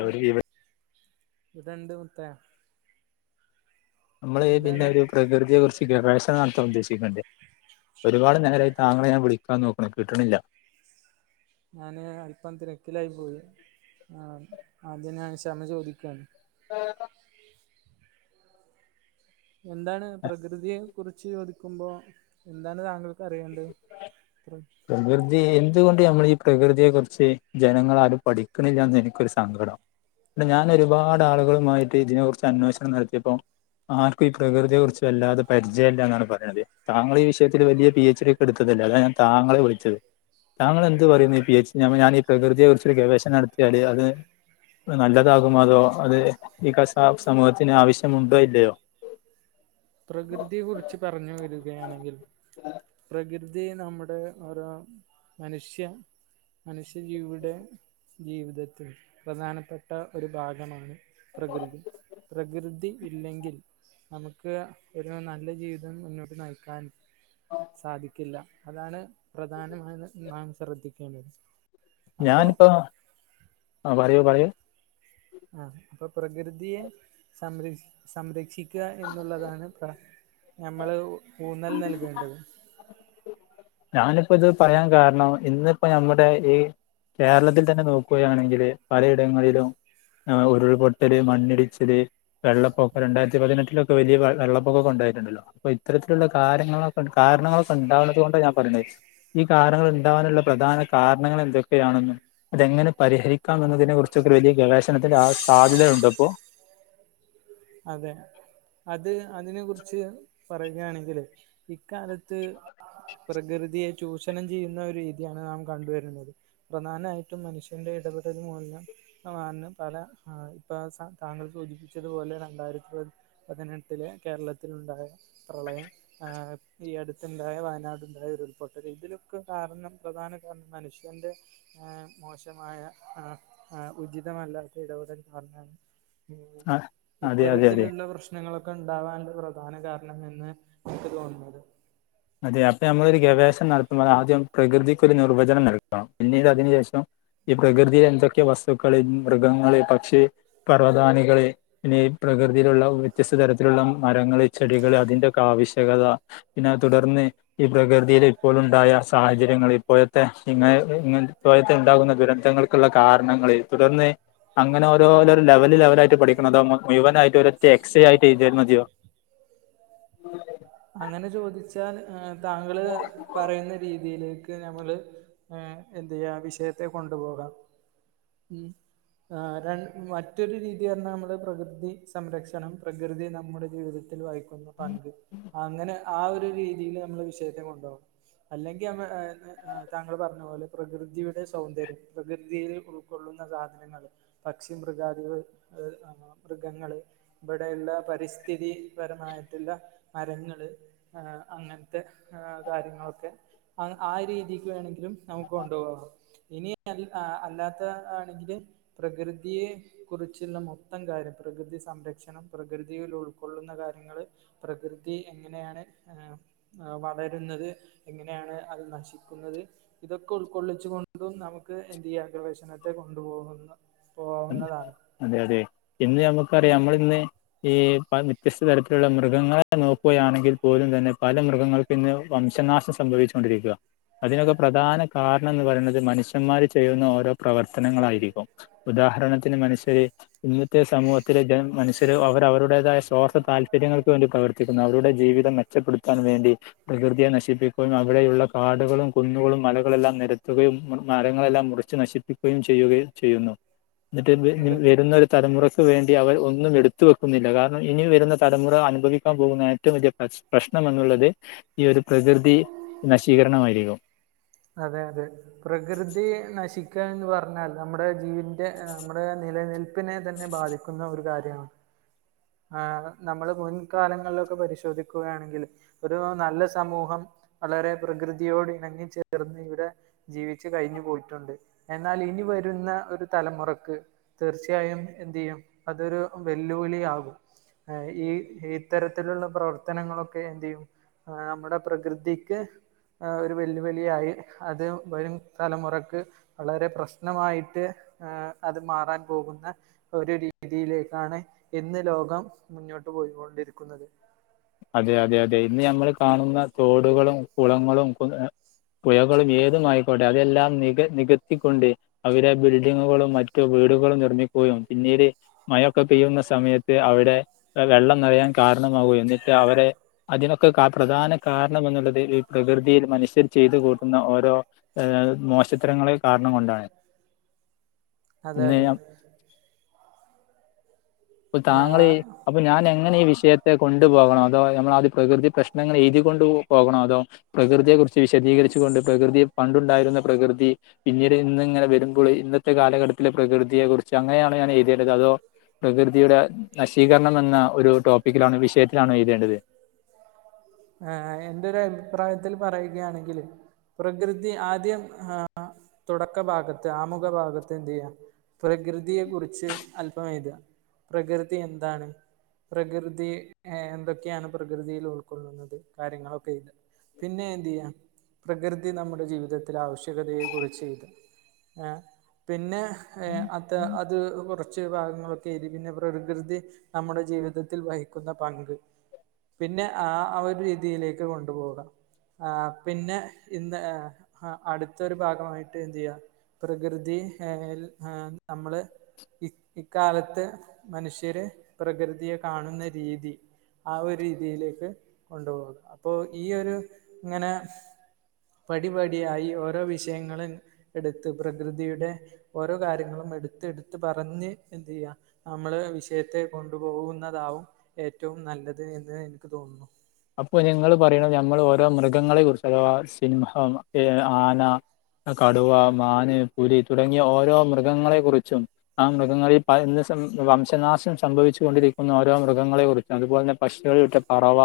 ഉം ഒരു വിവ ഇടണ്ട് മുത്തെ നമ്മള് പിന്നെ ഒരു പ്രകൃതിയെ കുർച്ച്. [unintelligible] നടത്താൻ ഉദ്ദേശിക്ണ്ട്. ഒരുപാട് നേരായി താങ്കളെ ഞാൻ വിളിക്കാൻ നോക്കുണു കിട്ട്ണില്ല. ഞാന് അല്പം തിരക്കിലായി പോയി. ആഹ് ആദ്യം ഞാൻ ക്ഷമ ചോദിക്കാണ്. [unintelligible] എന്താണ് പ്രകൃതിയെ കുറിച്ച് ചോദിക്കുമ്പോ എന്താണ് താങ്കൾക്ക് അറിയേണ്ടത്. ത്ര് പ്രകൃതി എന്തുകൊണ്ട് ഞമ്മള് ഈ പ്രകൃതിയെ കുറിച്ച് ജനങ്ങളാരും പഠിക്ണില്ലാന്ന് എനിക്കൊരു സങ്കടം ഞാൻ ഒരുപാട് ആളുകളുമായിട്ട് ഇതിനെ കുറിച്ച് അന്വേഷണം നടത്തിയപ്പം ആർക്കും ഈ പ്രകൃതിയെ കുറിച്ച് വല്ലാതെ പരിചയല്ലാന്നാണ് പറിണത്. താങ്കള് ഈ വിഷയത്തില് വലിയ പി എച്ച് ഡി ഇട്ത്തതല്ലേ അതാണ് ഞാൻ താങ്കളെ വിളിച്ചത്. താങ്കൾ എന്ത് പറയുന്നു. ഈ പി എച്ച് ഞാൻ പ്പ ഈ പ്രകൃതിയെ കുറിച്ച് ഗവേഷണം നടത്തിയാല് അത് നല്ലതാകുമോ അതോ അത് ഈ ക സമൂഹത്തിന് ആവശ്യമുണ്ടോ ഇല്ലയോ. പ്രകൃതിയെ കുറിച്ച് പറഞ്ഞു വരികയാണെങ്കിൽ പ്രകൃതി നമ്മുടെ ഓരോ മനുഷ്യൻ മനുഷ്യ ജീവിടെ ജീവിതത്തിൽ പ്രധാനപ്പെട്ട ഒരു ഭാഗമാണ് പ്രകൃതി. പ്രകൃതി ഇല്ലെങ്കിൽ നമു ക്ക് ഒരു നല്ല ജീവിതം മുന്നോട്ട് നയിക്കാൻ സാധിക്കില്ല. അതാണ് പ്രധാനമായൊന്ന് നാം ശ്രദ്ധിക്കേണ്ടത്. അപ്പോൾ ഞാനിപ്പം ആ പറയൂ പറയൂ. ആഹ് അപ്പൊ പ്രകൃതിയെ സംരഷ് സംരക്ഷിക്കുക എന്നുള്ളതാണ് പ്ര ഞമ്മള് ഊന്നൽ നൽകേണ്ടത്. ഞാനിപ്പത് പറയാൻ കാരണം ഇന്നിപ്പോ ഞമ്മുടെ ഈ കേരളത്തിൽ തന്നെ നോക്കുകയാണെങ്കിൽ പലയിടങ്ങളിലും ആഹ് ഉരുൾപൊട്ടല് മണ്ണിടിച്ചല് വെള്ളപ്പൊക്കം രണ്ടായിരത്തി പതിനെട്ടിലൊക്കെ വലിയ വെള്ളപ്പൊക്കൊക്കെ ഉണ്ടായിരു ത്ണ്ടല്ലോ അപ്പോ ഇത്തരത്തിലുള്ള കാര്യങ്ങളൊക് കാരണങ്ങളൊക്കെ ഉണ്ടാവുണതോണ്ടാ ഞ [unintelligible] ഈ കാരണങ്ങൾ ഉണ്ടാവാനുള്ള പ്രധാന കാരണങ്ങൾ എന്തൊക്കെയാണെന്നു അതെങ്ങനെ പരിഹരിക്കാം എന്നതിനെ കുറിച്ചൊക്കെ വലിയ ഗവേഷണത്തിന്റെ ആവ സാധ്യതയുണ്ടോപ്പൊ. അതെ അത് അതിനെ കുറിച്ച് പറയുകയാണെങ്കില് ഇക്കാലത്ത് പ്രകൃതിയെ ചൂഷണം ചെയ്യുന്ന ഒരു രീതിയാണ് നാം കണ്ടുവരുന്നത്. പ്രധാനായിട്ടും മനുഷ്യന്റെ ഇടപെടൽ മൊഴിഞ്ഞ [unintelligible] പല ആഹ് ഇപ്പ സ താങ്കൾ സൂചിപ്പിച്ചതുപോലെ രണ്ടായിരത്തി പ പതിനെട്ടിലെ കേരളത്തിലുണ്ടായ പ്രളയം ആഹ് ഈ അടുത്തുണ്ടായ വയനാട്ണ്ടായ ഉരുൾപൊട്ടല് ഇതിലൊക്കെ കാരണം പ്രധാന മനുഷ്യന്റെ ഏഹ് മോശമായ ഏഹ് ഏഹ് ഉചിതമല്ലാത്ത ഇടപെടൽ [unintelligible] [inaudible] അതെ അതെ ഇത്തരത്തിലുള്ള പ്രശ്നങ്ങളൊക്കെ ഇണ്ടാവാനുള്ള പ്രധാന കാരണം എന്ന് എനിക്ക് തോന്നണത് അതെ അപ്പ നമ്മളൊരു ഗവേഷണം നടത്തുമ്പോ ആദ്യം പ്രകൃതിക്കൊരു നിർവചനം നടക്കണം പിന്നീട് അതിനു ശേഷം ഈ പ്രകൃതീല് എന്തൊക്കെ വസ്തുക്കള് മൃഗങ്ങള് പക്ഷി പറവതാനികള് പിന്നെ ഈ പ്രകൃതിയിലുള്ള വ്യത്യസ്ത തരത്തിലുള്ള മരങ്ങള് ചെടികള് അതിന്റെയൊക്കെ ആവശ്യകത പിന്നെ അത് തുടർന്ന് ഈ പ്രകൃതിയിൽ ഇപ്പോളുണ്ടായ സാഹചര്യങ്ങൾ ഇപ്പോഴത്തെ ഇങ്ങ ഇങ്ങനെപ്പോലത്തെ ഉണ്ടാകുന്ന ദുരന്തങ്ങൾ ക്കുള്ള കാരണങ്ങൾ തുടർന്ന് അങ്ങനെ ഓരോരോ ലെവല് ലെവലായിട്ട് പഠിക്കണോ അതോ മുഴുവനായിട്ട് ഒരറ്റ എക്സെയായിട്ട് എയ്തിയാ മതിയോ അങ്ങനെ ചോദിച്ചാൽ താങ്കള് പറയുന്ന രീതിയിലേക്ക് ഞമ്മള് എ എന്തയ്യാ വിഷയത്തെ കൊണ്ടുപോകാം ഉം ആ രണ്ട് മറ്റൊരു രീതി പറഞ്ഞാ നമ്മൾ പ്രകൃതി സംരക്ഷണം പ്രകൃതി നമ്മുടെ ജീവിതത്തിൽ വായിക്കും ക്കുന്ന പങ്ക് അങ്ങനെ ആ ഒരു രീതീല് നമ്മള് വിഷയത്തെ കൊണ്ടോകും അല്ലെങ്കി നമ്മ താങ്കൾ പറഞ്ഞ പോലെ പ്രകൃതിയുടെ സൗന്ദര്യം പ്രകൃതിയിൽ ഉൾക്കൊള്ളുന്ന കാ ര്യങ്ങള് പക്ഷി മൃഗാതികൾ [unintelligible] മൃഗങ്ങള് ഇബടെയുള്ള പരിസ്ഥിതിപരമായിട്ടുള്ള മരങ്ങള് ആ അങ്ങൻത്തെ ആ കാര്യങ്ങളൊക്കെ ആ ആരീതിക്ക് വേണെങ്കി ലും നമുക്ക് കൊണ്ടുപോവാം ഇനി അത് അല്ലാത്ത ആണെങ്കില് പ്രകൃതിയെ കുറിച്ചുള്ള മൊത്തം കാര്യം പ്രകൃതി സംരക്ഷണം പ്രകൃതിയിലുൾ കൊള്ളുന്ന കാര്യങ്ങള് പ്രകൃതി എങ്ങനെയാണ് എ വളരുന്നത് എങ്ങനെയാണ് അത് നശിക്കുന്നത് ഇതൊക്കെ ഉൾക്കൊള്ളിച്ചു കൊണ്ടും നമുക്ക് എന്തയ്യാ ഗവേശണത്തെ കൊണ്ടുപോകുന്ന പോവുന്നതാണ് അതെ അതെ ഇന്ന് നമുക്കറിയാം നമ്മള്ന്ന് ഈ പ വ്യത്യസ്ത തരത്തിലുള്ള മൃഗങ്ങളെ നോക്കുകയാണെങ്കിൽ പോലും തന്നെ പല മൃഗങ്ങൾക്ക ഇന്ന് വംശനാശം സംഭവിച്ചു കൊണ്ടിരിക്ക അതിനൊക്കെ പ്രധാന കാരണംന്ന് പറയുന്നത് മനുഷ്യന്മാര് ചെയ്യുന്ന ഓരോ പ്രവർത്തനങ്ങളായിരിക്കും ഉദാഹരണത്തിന് മനുഷ്യരെ ഇന്നത്തെ സമൂഹത്തിലെ ജന മനുഷ്യർ അവര് അവരുടേതായ സ്വാർത്ഥ താൽപര്യങ്ങൾക്ക് വേണ്ടി പ്രവർത്തിക്കുന്നു അവരുടെ ജീവിതങ്ങ മെച്ചപ്പെടുത്താൻ വേണ്ടി പ്രകൃതിയെ നശിപ്പിക്കുന്നു അവിടെയുള്ള കാടുകളും കുന്നുകളും മലകളെല്ലാം നരത്തുകയും മരങ്ങളെല്ലാം മുറിച് ച്ച് നശിപ്പിക്കുകയും ചെയ്യുകയും ചെയ്യുന്നു എന്നിട്ട്ന്ന് അതെ വരുന്ന തലമുറയ്ക്ക് വേണ്ടി അവർ ഒന്നും എടുത്ത് വെക്കുന്നില്ല കാരണം ഇനി വരുന്ന തലമുറ അനുഭവിക്കാൻ പോകുന്ന ഏറ്റവും വലിയ പ്രശ പ്രശ്നം എന്നുള്ളത് ഈ ഒരു പ്രകൃതി നശീകരണമായിരിക്കും അതെ അതെ പ്രകൃതി നശിക്കാ എന്ന് പറഞ്ഞാൽ നമ്മുടെ ജീവിന്റെ നമ്മുടെ നിലനിൽപ്പിനെ തന്നെ ബാധിക്കും ക്കുന്ന ഒരു കാര്യമാണ് ആ ന നമ്മള് മുൻകാലങ്ങളിലൊക്കെ പരിശോധിക്കുകയാണെങ്കിൽ ഒരു നല്ല സമൂഹം വളരെ പ്രകൃതിയോട് ഇണങ്ങി ചേർന്ന് ഇവിടെ ജീവിച്ചു കഴിഞ്ഞു പോയിട്ടുണ്ട് എന്നാൽ ഇനി വരുന്ന ഒരു തലമുറക്ക്. തീർച്ചയായും എന്ത് ചെയ്യും അതൊരു വെല്ലുവിളി ആകും. ഈ ഇത്തരത്തിലുള്ള പ്രവർത്തനങ്ങളൊക്കെ എന്തിയ്യും. ആ നമ്മടെ പ്രകൃതിക്ക് ആ ഒരു വെല്ലുവിളിയായി അത് വരും തലമുറക്ക് വളരെ പ്രശ്നമായിട്ട് ഏ അത് മാറാൻ പോകുന്ന ഒരു രീതിയിലേക്കാണ് ഇന്ന് ലോകം മുന്നോട്ട് പോയികൊണ്ടിരിക്കുന്നത് അതെ അതെ അതെ ഇന്ന് നമ്മൾ കാണുന്ന തോടുകളും കുളങ്ങളും പുഴകളും ഏതും ആയിക്കോട്ടെ അതെല്ലാം നിക നികത്തിക്കൊണ്ട് അവര് ബിൽഡിങ്ങുകളും മറ്റു വീടുകളും നിർമ്മിക്കുകയും പിന്നീട് മയൊക്കെ പെയ്യുന്ന സമയത്ത് അവിടെ വെള്ളം നിറയാൻ കാരണമാകുകയും എന്നിട്ട് അവരെ അതിനൊക്കെ കാ പ്രധാന കാരണമെന്നുള്ളത് ഈ പ്രകൃതിയിൽ മനുഷ്യൻ ചെയ്ത് കൂട്ടുന്ന ഓരോ ഏഹ് മോശത്തരങ്ങള് കാരണം കൊണ്ടാണ് അതെ അതെ ഇന്ന് പ്പൊ താങ്ങളീ ആഹ് പ്പം ഞാനെങ്ങനെ ഈ വിഷയത്തെ കൊണ്ട് പോകണോ അതോ നമ്മളാദ്യം പ്രകൃതി പ്രശ്നങ്ങൾ എഴുതി കൊണ്ട് പോകണോ അതോ പ്രകൃതിയെ കുറിച്ച് വിശദീകരിച്ച് കൊണ്ട് പ്രകൃതി പണ്ടുണ്ടായിരുന്ന പ്രകൃതി പിന്നീട് ഇന്ന് ഇങ്ങനെ വര്മ്പോള് ഇന്നത്തെ കാലഘട്ടത്തിലെ പ്രകൃതിയെ കുറിച്ച് അങ്ങനെയാണോ ഞാനെഴ്തേണ്ടത് അതോ പ്രകൃതിയുടെ നശീകരണം എന്ന ഒരു ടോപ്പിക്കിലാണ് വിഷയത്തിലാണൊ എഴ്തേണ്ടത്? ആഹ് എന്റെ ഒരഭിപ്രായത്തിൽ പറയുകയാണെങ്കില് പ്രകൃതി ആദ്യം ആഹ് തുടക്ക ഭാഗത്ത് ആമുഖ ഭാഗത്ത് എന്തെയ്യാ പ്രകൃതിയെ കുറിച്ച് അല്പം എഴ്താ പ്രകൃതി എന്താണ് പ്രകൃതി ഏഹ് എന്തൊക്കെയാണ് പ്രകൃതിയിലുൾക്കൊള്ളുന്നത് കാര്യങ്ങളൊക്കെ എഴ്താ പിന്നെ എന്തെയ്യാ പ്രകൃതി നമ്മുടെ ജീവിതത്തിലെ ആവശ്യകതയെ കുറിച്ച് എഴ്താ ഏഹ് പിന്നെ ഏഹ് അ ത് അത് കുറച്ച് ഭാഗങ്ങളൊക്കെ എഴ്തി പിന്നെ പ്രകൃതി നമ്മുടെ ജീവിതത്തിൽ വഹിക്കുന്ന പങ്ക് പിന്നെ ആഹ് ആ ഒര് രീതിയിലേക്ക് കൊണ്ട് പോകാ ആഹ് പിന്നെ ഇന്ന് ഏഹ് അട്ത്തൊരു ഭാഗമായിട്ട് എന്തെയ്യാ പ്രകൃതി ഏഹ് ൽ ഏഹ് നമ്മള് ഇ ഇക്കാലത്ത് മനുഷ്യര് പ്രകൃതിയെ കാണുന്ന രീതി ആ ഒരു രീതിയിലേക്ക് കൊണ്ട്പോക അപ്പൊ ഈ ഒരു ങ്ങനെ പടിപടിയായി ഓരോ വിഷയങ്ങള് എട്ത്ത് പ്രകൃതിയുടെ ഓരോ കാര്യങ്ങളും എട്ത്തെട്ത്ത് പറഞ്ഞ് എന്തെയ്യാ നമ്മള് വിഷയത്തെ കൊണ്ടുപോവുന്നതാവും ഏറ്റവും നല്ലത് എന്ന് ഇൻക്ക് തോന്നുന്നു. അപ്പൊ നിങ്ങള് പറയ്ണത് ഞമ്മള് ഓരോ മൃഗങ്ങളെ കുറിച്ച് അഥവാ സിംഹം ഏഹ് ആനാ കടുവാ, മാന്, പുലി തുടങ്ങിയ ഓരോ മൃഗങ്ങളെ കുറിച്ചും ആഹ് മൃഗങ്ങളിൽ പല ഇന്ന് സം വംശനാശം ശംഭവിച്ചു കൊണ്ടിരിക്കുന്ന ഓരോ മൃഗങ്ങളെ കുറി അത്പോലെ തന്നെ പക്ഷികളിൽട്ടെ പറവ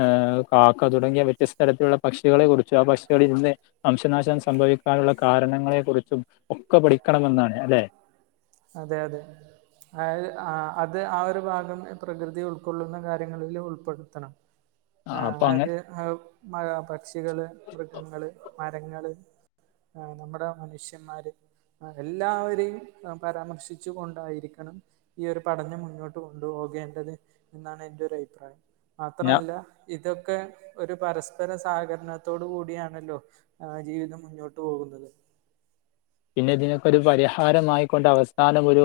ഏഹ് കാക്ക തുടങ്ങിയ വ്യത്യസ്തരത്തിലുള്ള പക്ഷികളെ കുറി ച്ചും ആ പക്ഷികളിന്ന് വംശനാശം സംഭവിക്കാന്ള്ള കാരണങ്ങളെ കുറിച്ചും ഒക്കെ പഠിക്കണമന്നാണ് അല്ലേ അതെ അതെ അതായത് ആഹ് അത് ആ ഒരു ഭാഗം പ്രകൃതി ഉൾക്കൊള്ളുന്ന കാര്യങ്ങളില് ഉൾപ്പെടുത്തണം ആഹ് അപ്പൊ അങ്ങനെ അത് മഴു മഴ പക്ഷികള്, മൃഗങ്ങള്, മരങ്ങള് ആഹ് നമ്മ്ടെ മനുഷ്യമ്മാര് ആഹ് എല്ലാവരേയും പരാമർശിച്ചു കൊണ്ടായിരിക്കണം ഈ ഒരു പഠനം മുന്നോട്ട് കൊണ്ട് പോകേണ്ടത് എന്നാണ് എന്റെ ഒരയ്ഭിപ്രായം ഞാൻ മാത്രല്ലാ ഇതൊക്കെ ഒരു പരസ്പര സഹകരണത്തോട് കൂടിയാണല്ലോ ആഹ് ജീവിതം മുന്നോട്ട് പോകുന്നത് പിന്നെ ഇതിനൊക്കാെരു പരിഹാരമായിക്കൊണ്ട് അവസാനം ഒരൂ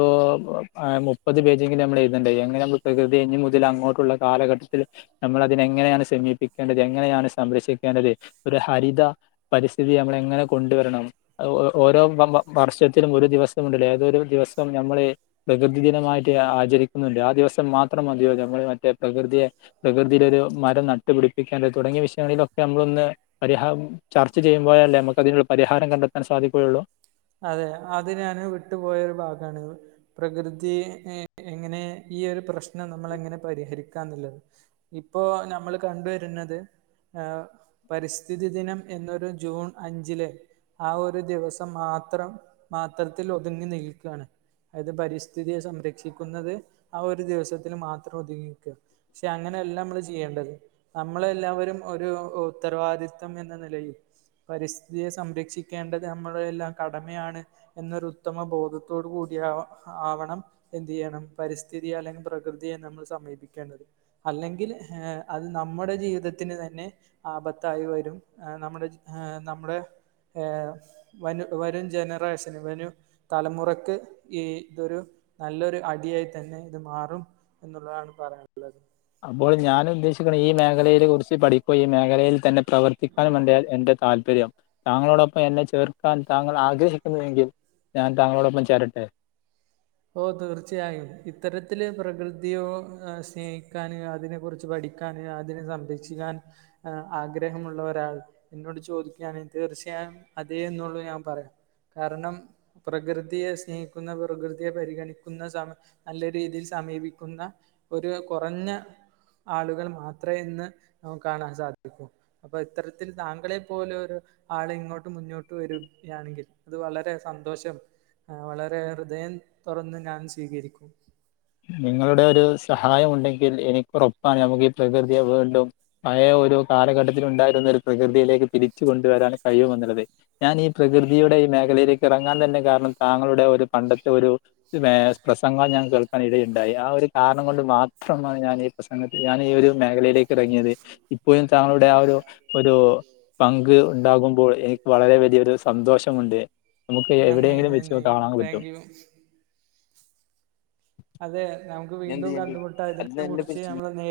ഏഹ് മുപ്പത് പേജെങ്കിലും ഞമ്മളെഴ്തണ്ടേ എങ്ങനെമ്മ പ്രകൃതിയെ ഇനി മുതലങ്ങോട്ടുള്ള കാലഘട്ടത്ത്ല് നമ്മളതിനെ എങ്ങനെയാണ് സെമീപിക്കേണ്ടത് എങ്ങനെയാണ് സംരക്ഷിക്കേണ്ടത് ഒര് ഹരിതാ പരിസ്ഥിതി നമ്മളെങ്ങനെ കൊണ്ട്വരണം അത് ഓ ഓരോ വ മ വർഷത്തിലും ഒരു ദിവസം ഉണ്ട്ലേ ഏതൊ ഒരു ദിവസം ഞമ്മള് പ്രകൃതി ദിനമായിട്ട് ആചരിക്ക്ന്ന്ണ്ട് ആ ദിവസം മാത്രം മതിയോ ഇതോ പോലെ മറ്റേ പ്രകൃതിയെ പ്രകൃതിയിലൊരു മരം നട്ട്പിടിപ്പിക്കേണ്ടത് തുടങ്ങിയ വിഷയങ്ങളിലൊക്കെ നമ്മളൊന്ന് പരിഹാം ചർച്ച ചെയ്യുമ്പോയല്ലേ നമ്ക്ക് അതിന്ൾ പരിഹാരം കണ്ടെത്താൻ സാധിക്കുകയുള്ളൂ അതെ അത് ഞാന് വിട്ട്പോയൊരു ഭാഗാണ് പ്രകൃതി ഏഹ് എങ്ങനെ ഈ ഒര് പ്രശ്നം നമ്മളെങ്ങനെ പരിഹരിക്കാന്ന്ള്ളത് ഇപ്പോ നമ്മൾ കണ്ട് വരുന്നത് ആഹ് പരിസ്ഥിതി ദിനം എന്നൊരു ജൂൺ അഞ്ചില് ആ ഒരു ദിവസം മാത്രം മാത്രത്തിൽ ഒതുങ്ങി നിൽക്കാണ് അയത് പരിസ്ഥിതിയെ സംരക്ഷിക്കുന്നത് ആ ഒരു ദിവസത്തിൽ മാത്രം ഒതുങ്ങിക്കാ പക്ഷെ അങ്ങനെല്ലമ്മള് ചെയ്യേണ്ടത് നമ്മളെല്ലാവരും ഒരു ഉത്തരവാദിത്വം എന്ന നിലയിൽ പരിസ്ഥിതിയെ സംരക്ഷിക്കേണ്ടത് നമ്മളെല്ലാം കടമയാണ് എന്നൊരു ഉത്തമ ബോധത്തോടു കൂടി ആവ ആവണം എന്ത് ചെയ്യണം പരിസ്ഥിതിയെ അല്ലെങ്കിൽ പ്രകൃതിയെ നമ്മൾ സമീപിക്കേണ്ടത് അല്ലെങ്കിൽ ഏ അത് നമ്മുടെ ജീവിതത്തിന് തന്നെ ആപത്തായി വരും ഏ നമ്മുടെ ഏ നമ്മുടെ ഏ വനു വരും ജനറേഷന് വനു തലമുറക്ക് ഈ തൊരു നല്ലൊരു അടിയായി തന്നെ ഇത് മാറും എന്നുള്ളതാണ് പറയാനുള്ളത് അപ്പോൾ ഞാൻ ഉദ്ദേശിക്ക്ണെ ഈ മേഖലയില് കുറിച്ച് പഠിക്കോ ഈ മേഖലയിൽ തന്നെ പ്രവർത്തിക്കാനും മുണ്ടേ എന്റെ താൽപര്യം താങളോടൊപ്പം എന്നെ ചേർക്കാൻ താങ്ങൾ ആഗ്രഹിക്കുന്നുവെങ്കിൽ ഞാൻ താങ്ങളോടൊപ്പം ചേരട്ടെ ഓ തീർച്ചയായും ഇത്തരത്തില് പ്രകൃതിയോ ഏ സ്നേഹിക്കാന് അതിനെ കുറിച്ച് പഠിക്ക പഠിക്കാൻ അതിനെ സംരക്ഷിക്കാൻ ആഗ്രഹമുള്ള ഒരാൾ എന്നോട് ചോദിക്കാണെങ്കിതീർച്ചയായും അതേ എന്നുള്ളൂ ഞാൻ പറയ കാരണം പ്രകൃതിയെ സ്നേഹിക്കുന്ന പ്രകൃ പ്രകൃതിയെ പരിഗണിക്കുന്ന സമ നല്ല രീതിയിൽ സമീപിക്കുന്ന ഒരു കുറഞ്ഞ ആളുകൾ മാത്രേ ഇന്ന് നമുക്കാണാൻ സാധിക്കൂ അപ്പൊ ഇത്തരത്തിൽ താങ്കളെ പോലൊരു ആള് ഇങ്ങോട്ട് മുന്നോട്ട് വരു കയാണെങ്കിൽ അത് വളരെ സന്തോഷം ആഹ് വളരെ ഹൃദയം തുറന്ന് ഞാൻ സ്വീകരിക്കും നിങ്ങളുടെ ഒരൂ സഹായം ഉണ്ടെങ്കിൽ എനിക്ക് ഉറപ്പാണ് നമുക്ക് ഈ പ്രകൃതിയെ വീണ്ടും പയെ ഒരു കാലഘട്ടത്തിൽ ഉണ്ടായിരുന്ന ഒരു പ്രകൃതിയിലേക്ക് തിരിച്ചു കൊണ്ടുവരാൻ കഴിയുമെന്നുള്ളത് ഞാൻ ഈ പ്രകൃതിയുടെ ഈ മേഖലയിലേക്ക് ഇറങ്ങാൻ തന്നെ കാരണം താങ്ങളുടെ ഒരു പണ്ടത്തെ ഒരു ഒരു പ്രസംഗം ഞാൻ കേൾക്കാ ക്കാനിടയുകയുണ്ടായി ആ ഒരു കാരണം കൊണ്ട് മാത്ര മാണ് ഞാൻ ഈ പ്രസംഗത്തില് ഞാൻ ഈ ഒരു മേഖലയിലേക്ക്റങ്ങിയത് ഇപ്പൊഴും താങ്കുടെ ആ ഒരു ഒരൂ പങ്ക് ഉണ്ടാകുമ്പോൾ എനിക്ക് വളരെ വലിയൊരു സ സന്തോഷമുണ്ട് നമുക്ക് നന്ദി എവിടെയെങ്കിലും വെച്ച് നന്ദി. കാണാൻ പറ്റൊ താങ്ക് യു. അതെ നമുക്ക് പിന്നെന്ത് വീണ്ടും ചെയ്യണ്ട്? കണ്ടു മുട്ടാ ഇതിനെ കുറിച്ച് അതിനെന്നെ നമ്മള് നേരിട്ട്